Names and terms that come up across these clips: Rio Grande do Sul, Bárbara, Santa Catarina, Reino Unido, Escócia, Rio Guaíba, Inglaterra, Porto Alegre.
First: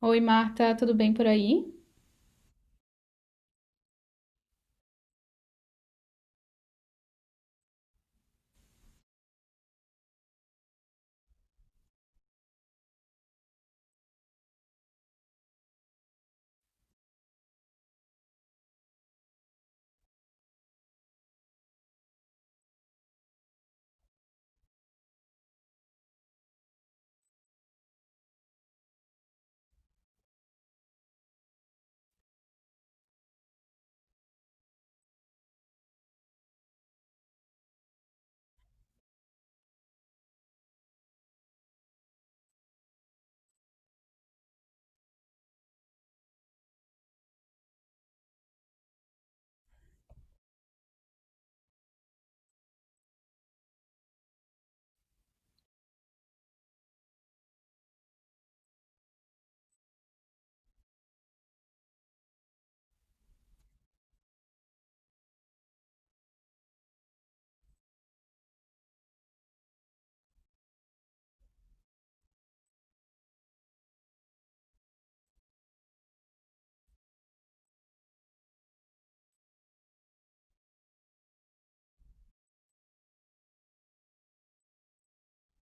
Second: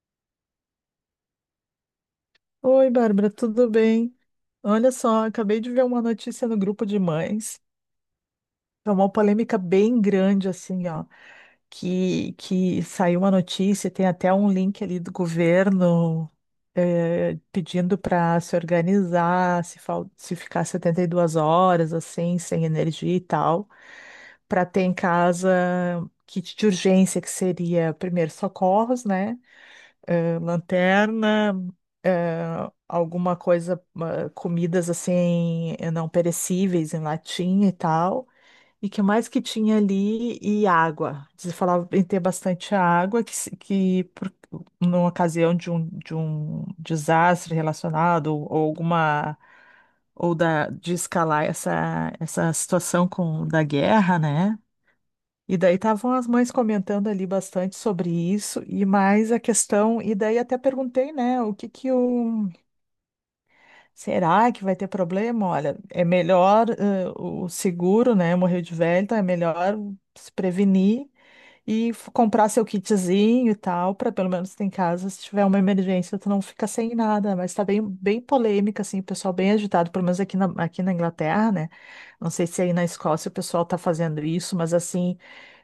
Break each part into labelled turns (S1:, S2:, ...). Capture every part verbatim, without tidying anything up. S1: Oi, Marta, tudo bem por aí?
S2: Oi, Bárbara, tudo bem? Olha só, acabei de ver uma notícia no grupo de mães. É uma polêmica bem grande, assim, ó, que, que saiu uma notícia, tem até um link ali do governo, eh, pedindo para se organizar, se, fal- se ficar setenta e duas horas, assim, sem energia e tal, para ter em casa kit de urgência, que seria primeiro socorros, né? Eh, lanterna, eh, alguma coisa, ah, comidas assim, eh, não perecíveis em latinha e tal. E que mais que tinha ali? E água. Eles falavam em ter bastante água, que, se- que por, numa ocasião de um, de um desastre relacionado, ou, ou alguma. Ou da, de escalar essa, essa situação com, da guerra, né? E daí estavam as mães comentando ali bastante sobre isso e mais a questão, e daí até perguntei, né, o que que o, será que vai ter problema? Olha, é melhor, eh, o seguro, né, morreu de velho, então é melhor se prevenir e f- comprar seu kitzinho e tal, para pelo menos ter em casa, se tiver uma emergência, tu não fica sem nada, mas tá bem bem polêmica assim, o pessoal bem agitado, pelo menos aqui na, aqui na Inglaterra, né? Não sei se aí na Escócia o pessoal tá fazendo isso, mas assim,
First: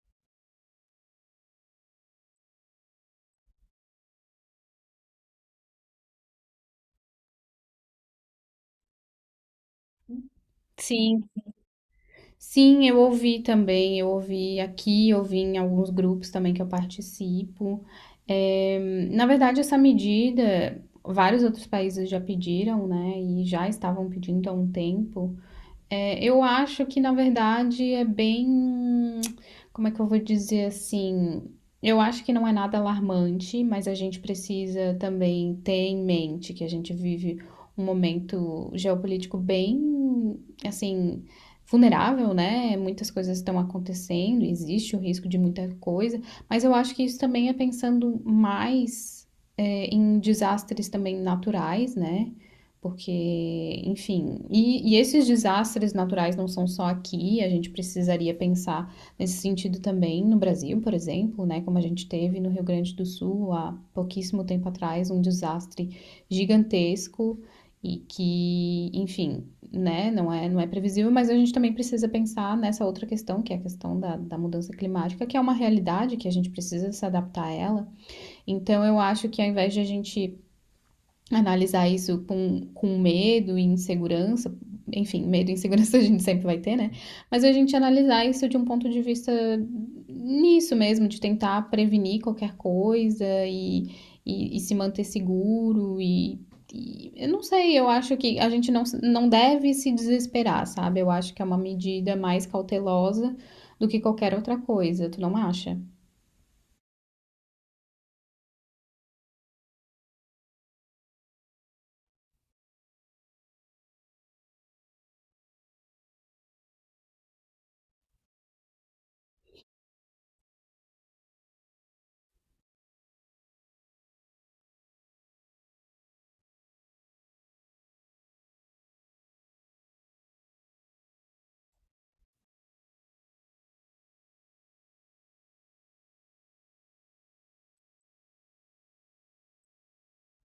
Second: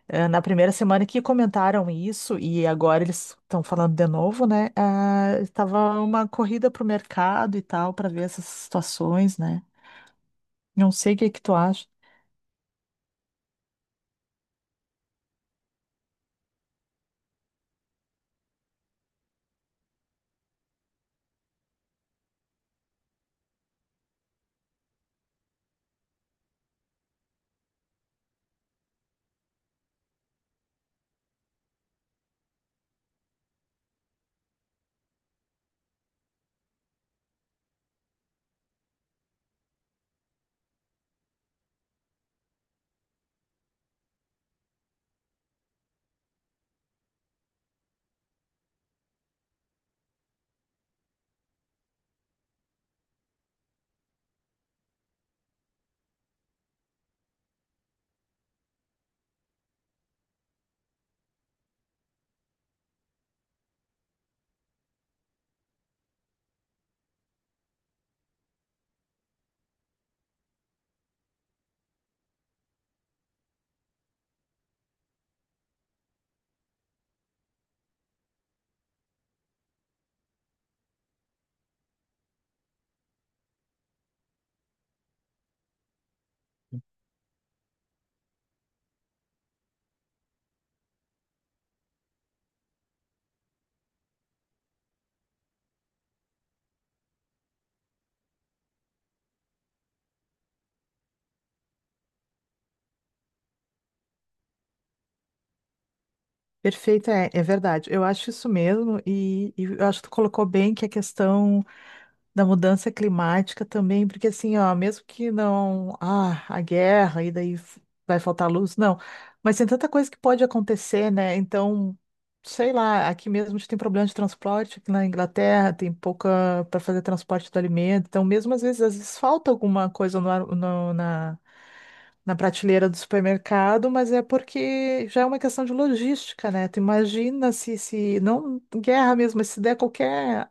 S2: eh, na primeira semana que comentaram isso, e agora eles estão falando de novo, né? Ah, estava uma corrida pro mercado e tal, para ver essas situações, né? Não sei o que
S1: Sim,
S2: é que tu acha.
S1: Sim, eu ouvi também, eu ouvi aqui, eu ouvi em alguns grupos também que eu participo. É, Na verdade, essa medida, vários outros países já pediram, né, e já estavam pedindo há um tempo. É, eu acho que, na verdade, é bem. Como é que eu vou dizer assim? Eu acho que não é nada alarmante, mas a gente precisa também ter em mente que a gente vive um momento geopolítico bem, assim, vulnerável, né? Muitas coisas estão acontecendo, existe o risco de muita coisa, mas eu acho que isso também é pensando mais, é, em desastres também naturais, né? Porque, enfim, e, e esses desastres naturais não são só aqui, a gente precisaria pensar nesse sentido também no Brasil, por exemplo, né? Como a gente teve no Rio Grande do Sul há pouquíssimo tempo atrás, um desastre gigantesco e que, enfim, né, não é, não é previsível, mas a gente também precisa pensar nessa outra questão, que é a questão da, da mudança climática, que é uma realidade que a gente precisa se adaptar a ela. Então, eu acho que ao invés de a gente analisar isso com, com medo e insegurança, enfim, medo e insegurança a gente sempre vai ter, né? Mas a gente analisar isso de um ponto de vista nisso mesmo, de tentar prevenir qualquer coisa e, e, e se manter seguro e, e eu não sei, eu acho que a gente não, não deve se desesperar, sabe? Eu acho que é uma medida mais cautelosa do que qualquer outra coisa, tu não acha?
S2: Perfeito, é, é verdade. Eu acho isso mesmo, e, e eu acho que tu colocou bem que a questão. Da mudança climática também, porque assim, ó, mesmo que não, ah, a guerra e daí f- vai faltar luz, não, mas tem tanta coisa que pode acontecer, né? Então, sei lá, aqui mesmo a gente tem problema de transporte, aqui na Inglaterra tem pouca para fazer transporte do alimento, então mesmo às vezes, às vezes falta alguma coisa no, ar- no- na Na prateleira do supermercado, mas é porque já é uma questão de logística, né? Tu imagina se, se não guerra mesmo, mas se der qualquer,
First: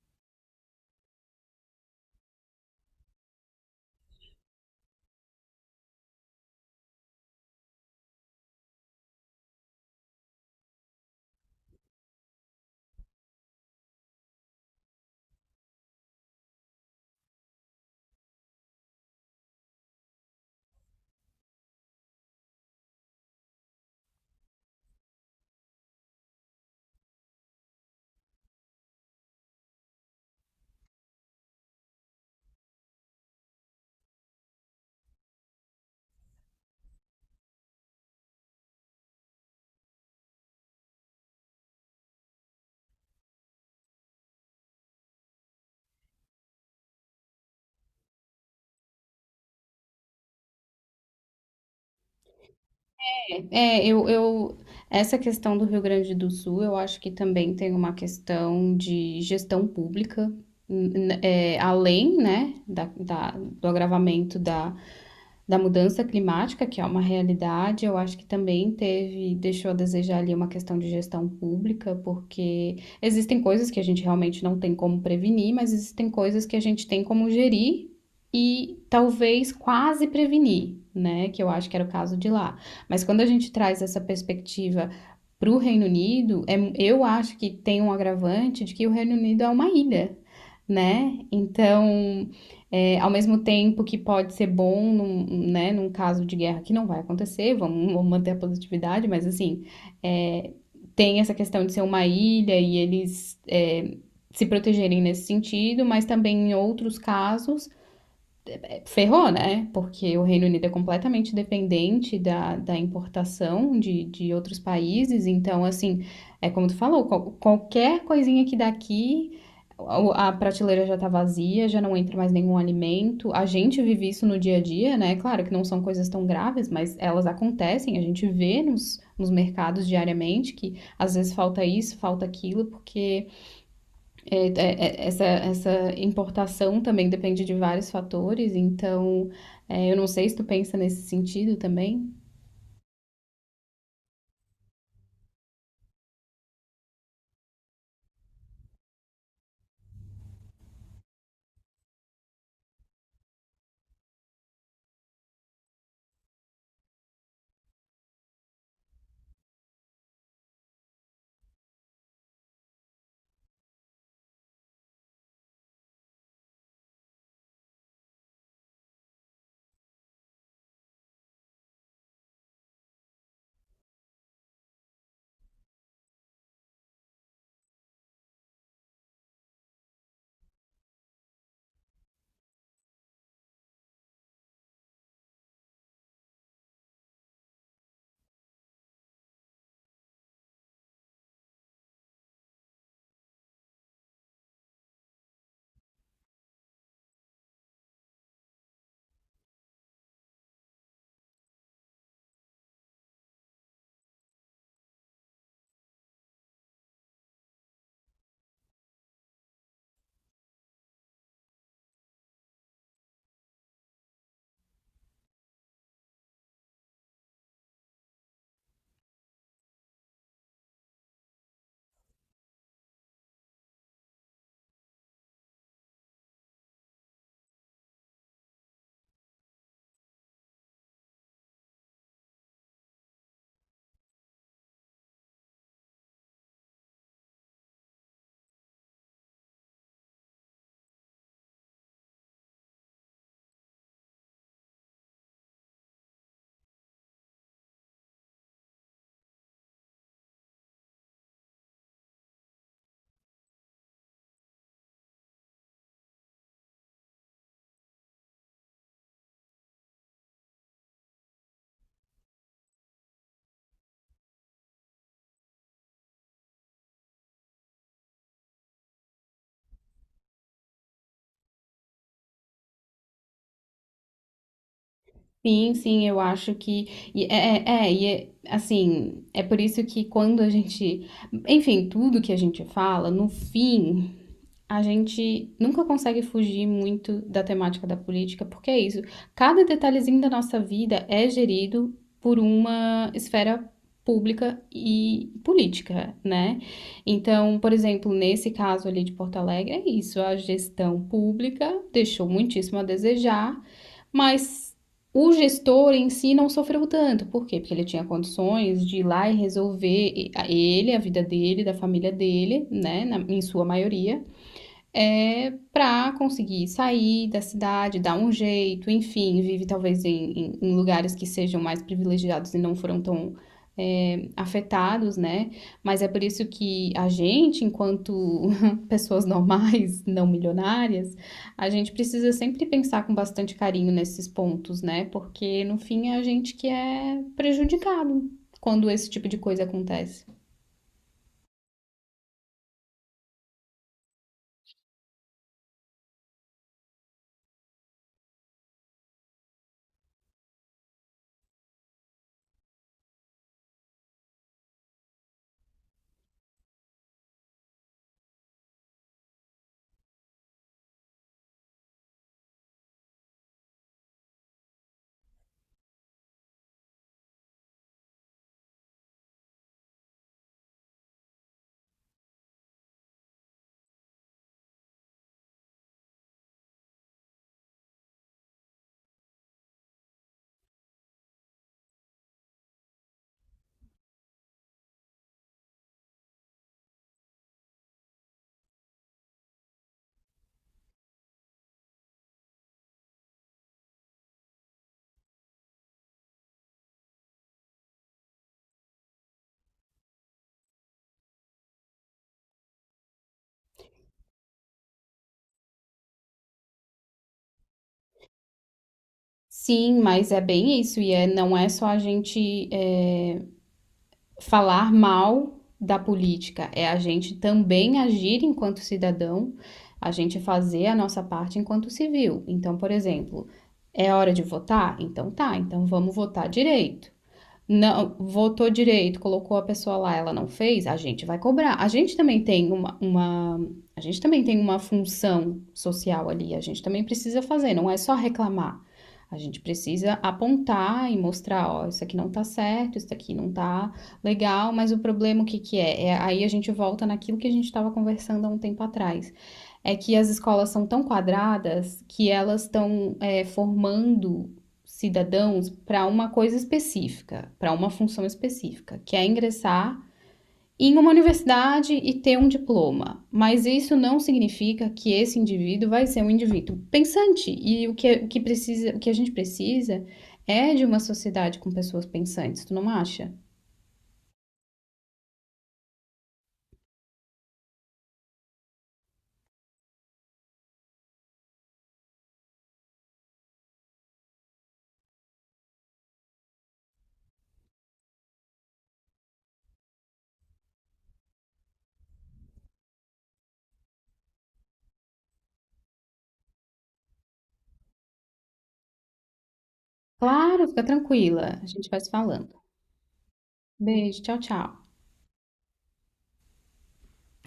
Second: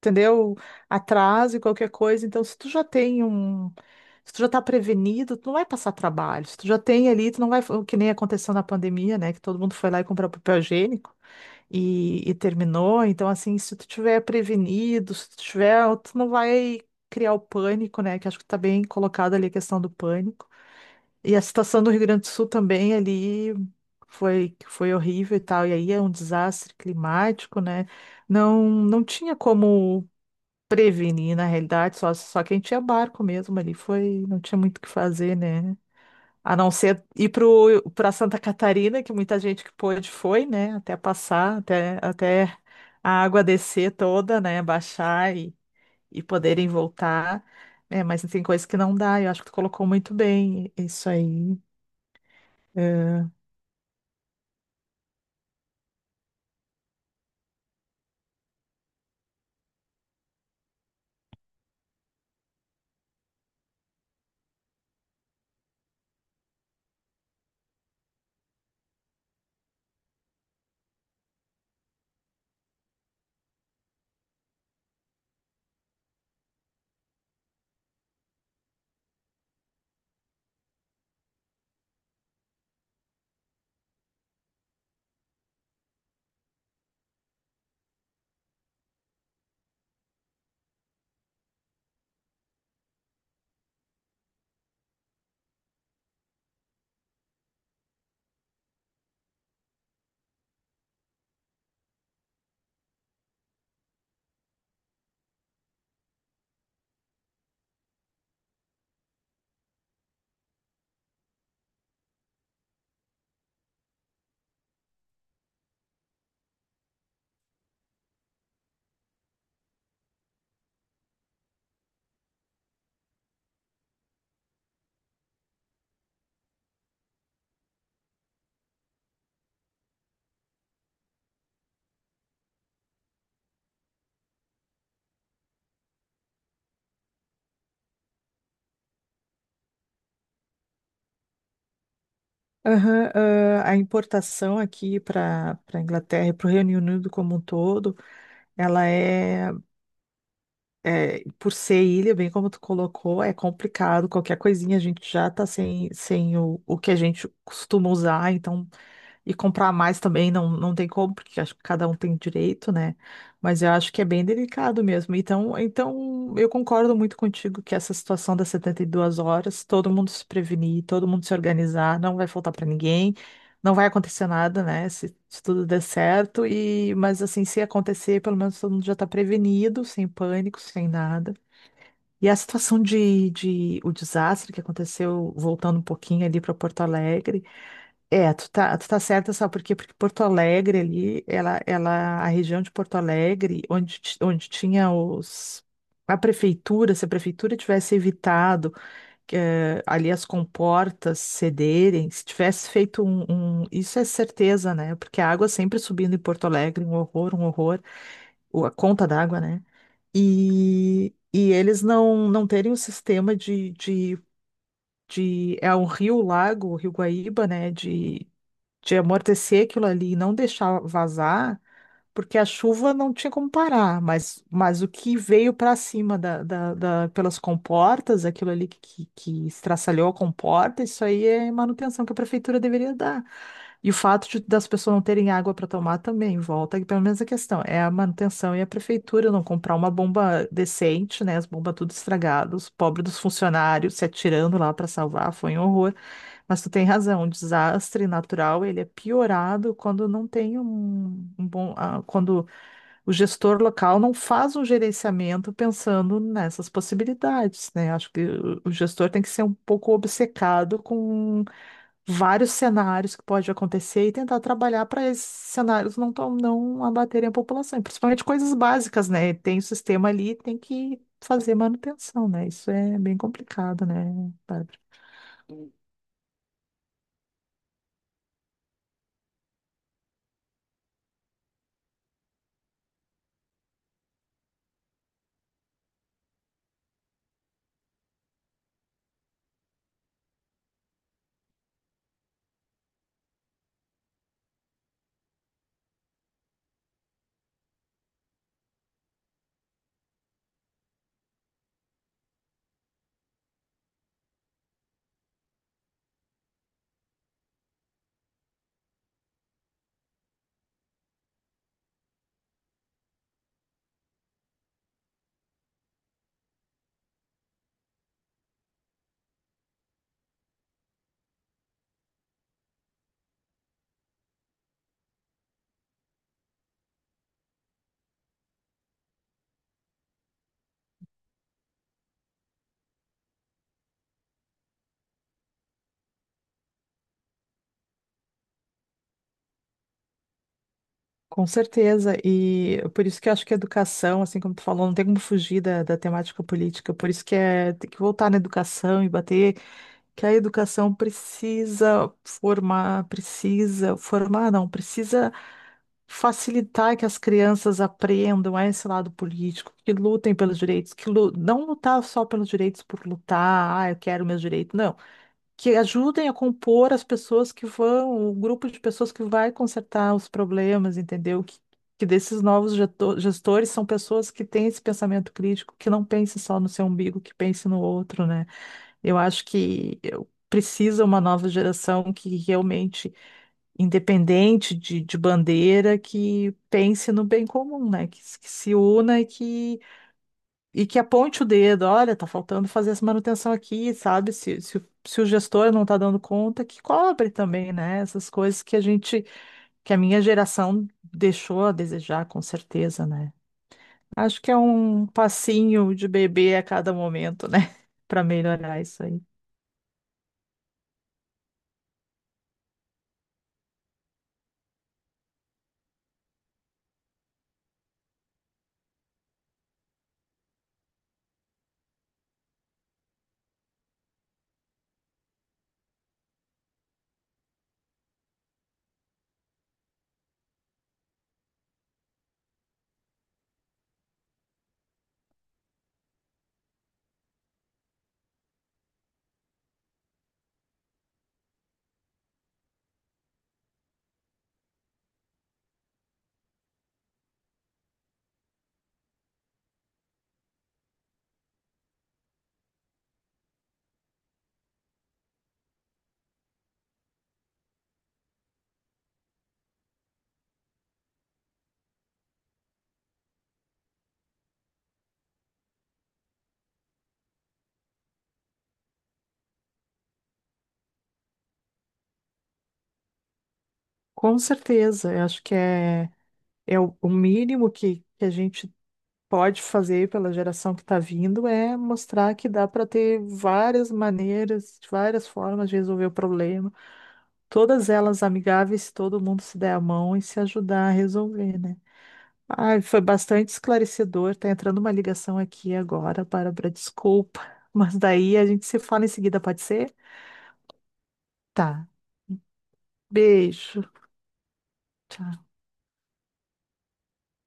S2: entendeu? Atraso e qualquer coisa. Então, se tu já tem um. Se tu já tá prevenido, tu não vai passar trabalho. Se tu já tem ali, tu não vai. O que nem aconteceu na pandemia, né? Que todo mundo foi lá e comprou papel higiênico e, e terminou. Então, assim, se tu tiver prevenido, se tu tiver. Tu não vai criar o pânico, né? Que acho que tá bem colocada ali a questão do pânico. E a situação do Rio Grande do Sul também ali foi, foi horrível e tal. E aí é um desastre climático, né? Não, não tinha como prevenir, na realidade, só, só quem tinha barco mesmo ali foi, não tinha muito o que fazer, né? A não ser ir pro, pra Santa Catarina, que muita gente que pôde foi, né? Até passar, até, até a água descer toda, né? Baixar e, e poderem voltar. É, mas tem coisas que não dá, eu acho que tu colocou muito bem isso aí. É.
S1: É, é, eu, eu, essa questão do Rio Grande do Sul, eu acho que também tem uma questão de gestão pública, n- n- é, além, né, da, da- do agravamento da, da mudança climática, que é uma realidade, eu acho que também teve, deixou a desejar ali uma questão de gestão pública, porque existem coisas que a gente realmente não tem como prevenir, mas existem coisas que a gente tem como gerir e talvez quase prevenir, né? Que eu acho que era o caso de lá. Mas quando a gente traz essa perspectiva para o Reino Unido, é, eu acho que tem um agravante de que o Reino Unido é uma ilha, né? Então, é, ao mesmo tempo que pode ser bom num, né, num caso de guerra que não vai acontecer, vamos, vamos manter a positividade, mas assim, é, tem essa questão de ser uma ilha e eles é, se protegerem nesse sentido, mas também em outros casos ferrou, né? Porque o Reino Unido é completamente dependente da, da importação de, de outros países. Então, assim, é como tu falou, qual- qualquer coisinha que daqui, a prateleira já tá vazia, já não entra mais nenhum alimento. A gente vive isso no dia a dia, né? Claro que não são coisas tão graves, mas elas acontecem. A gente vê nos, nos mercados diariamente que às vezes falta isso, falta aquilo, porque é, é, é, essa, essa importação também depende de vários fatores, então é, eu não sei se tu pensa nesse sentido também.
S2: Aham, ah, a importação aqui para para Inglaterra e para o Reino Unido como um todo, ela é. É, por ser ilha, bem como tu colocou, é complicado. Qualquer coisinha a gente já tá sem, sem o, o que a gente costuma usar, então, e comprar mais também não, não tem como, porque acho que cada um tem direito, né? Mas eu acho que é bem delicado mesmo. Então, então eu concordo muito contigo que essa situação das setenta e duas horas, todo mundo se prevenir, todo mundo se organizar, não vai faltar para ninguém. Não vai acontecer nada, né? Se, se tudo der certo. E, mas assim, se acontecer, pelo menos todo mundo já está prevenido, sem pânico, sem nada. E a situação de, de o desastre que aconteceu, voltando um pouquinho ali para Porto Alegre. É, tu tá, tu tá certa, sabe por quê? Porque Porto Alegre ali, ela, ela, a região de Porto Alegre, onde, ti- onde tinha os. A prefeitura, se a prefeitura tivesse evitado, eh, ali as comportas cederem, se tivesse feito um, um- isso é certeza, né? Porque a água sempre subindo em Porto Alegre, um horror, um horror, o- a conta d'água, né? E, e eles não, não terem um sistema de, de, de. É um rio, lago, o Rio Guaíba, né? De amortecer aquilo ali e não deixar vazar, porque a chuva não tinha como parar, mas, mas o que veio para cima da, da, da- pelas comportas, aquilo ali que, que, que estraçalhou a comporta, isso aí é manutenção que a prefeitura deveria dar. E o fato de, das pessoas não terem água para tomar também, volta, que pelo menos a questão é a manutenção e a prefeitura não comprar uma bomba decente, né? As bombas tudo estragadas, os pobres dos funcionários se atirando lá para salvar, foi um horror. Mas tu tem razão, o desastre natural, ele é piorado quando não tem um, um bom, ah, quando o gestor local não faz um gerenciamento pensando nessas possibilidades, né? Acho que o o gestor tem que ser um pouco obcecado com vários cenários que pode acontecer e tentar trabalhar para esses cenários não, tom- não abaterem a população, e principalmente coisas básicas, né? Tem o sistema ali, tem que fazer manutenção, né? Isso é bem complicado, né, Bárbara?
S1: Sim, sim, eu acho que. E é, é, é, e é, assim, é por isso que quando a gente. Enfim, tudo que a gente fala, no fim, a gente nunca consegue fugir muito da temática da política, porque é isso. Cada detalhezinho da nossa vida é gerido por uma esfera pública e política, né? Então, por exemplo, nesse caso ali de Porto Alegre, é isso. A gestão pública deixou muitíssimo a desejar, mas o gestor em si não sofreu tanto. Por quê? Porque ele tinha condições de ir lá e resolver ele, a vida dele, da família dele, né? Na- em sua maioria é, para conseguir sair da cidade, dar um jeito, enfim, vive talvez em, em- em lugares que sejam mais privilegiados e não foram tão é, afetados, né? Mas é por isso que a gente, enquanto pessoas normais, não milionárias, a gente precisa sempre pensar com bastante carinho nesses pontos, né? Porque no fim é a gente que é prejudicado quando esse tipo de coisa acontece.
S2: Com certeza, e por isso que eu acho que a educação, assim como tu falou, não tem como fugir da, da temática política, por isso que é, tem que voltar na educação e bater que a educação precisa formar, precisa formar, não, precisa facilitar que as crianças aprendam a esse lado político, que lutem pelos direitos, que lu- não lutar só pelos direitos por lutar, ah, eu quero meus direitos, não, que ajudem a compor as pessoas que vão, o grupo de pessoas que vai consertar os problemas, entendeu? Que, que desses novos geto- gestores são pessoas que têm esse pensamento crítico, que não pense só no seu umbigo, que pense no outro, né? Eu acho que eu- precisa uma nova geração que realmente, independente de, de bandeira, que pense no bem comum, né? Que, se- que se una e que e que aponte o dedo, olha, tá faltando fazer essa manutenção aqui, sabe? Se, se, o se o gestor não tá dando conta, que cobre também, né? Essas coisas que a gente, que a minha geração deixou a desejar, com certeza, né? Acho que é um passinho de bebê a cada momento, né? Para melhorar isso aí.
S1: Sim, mas é bem isso, e é, não é só a gente é, falar mal da política, é a gente também agir enquanto cidadão, a gente fazer a nossa parte enquanto civil. Então, por exemplo, é hora de votar? Então tá, então vamos votar direito, não votou direito, colocou a pessoa lá, ela não fez, a gente vai cobrar. A gente também tem uma, uma, a gente também tem uma função social ali, a gente também precisa fazer, não é só reclamar. A gente precisa apontar e mostrar, ó, isso aqui não tá certo, isso aqui não tá legal, mas o problema o que que é? É aí a gente volta naquilo que a gente estava conversando há um tempo atrás. É que as escolas são tão quadradas que elas estão é, formando cidadãos para uma coisa específica, para uma função específica, que é ingressar em uma universidade e ter um diploma. Mas isso não significa que esse indivíduo vai ser um indivíduo pensante. E o que, o que, precisa, o que a gente precisa é de uma sociedade com pessoas pensantes, tu não acha?
S2: Com certeza, eu acho que é, é o o mínimo que, que a gente pode fazer pela geração que está vindo é mostrar que dá para ter várias maneiras, várias formas de resolver o problema. Todas elas amigáveis, se todo mundo se der a mão e se ajudar a resolver, né? Ai, foi bastante esclarecedor. Tá entrando uma ligação aqui agora, Bárbara, desculpa. Mas daí a gente se fala em seguida, pode ser?
S1: Claro, fica tranquila, a
S2: Tá.
S1: gente vai se falando.
S2: Beijo.
S1: Beijo, tchau, tchau.
S2: Tchau.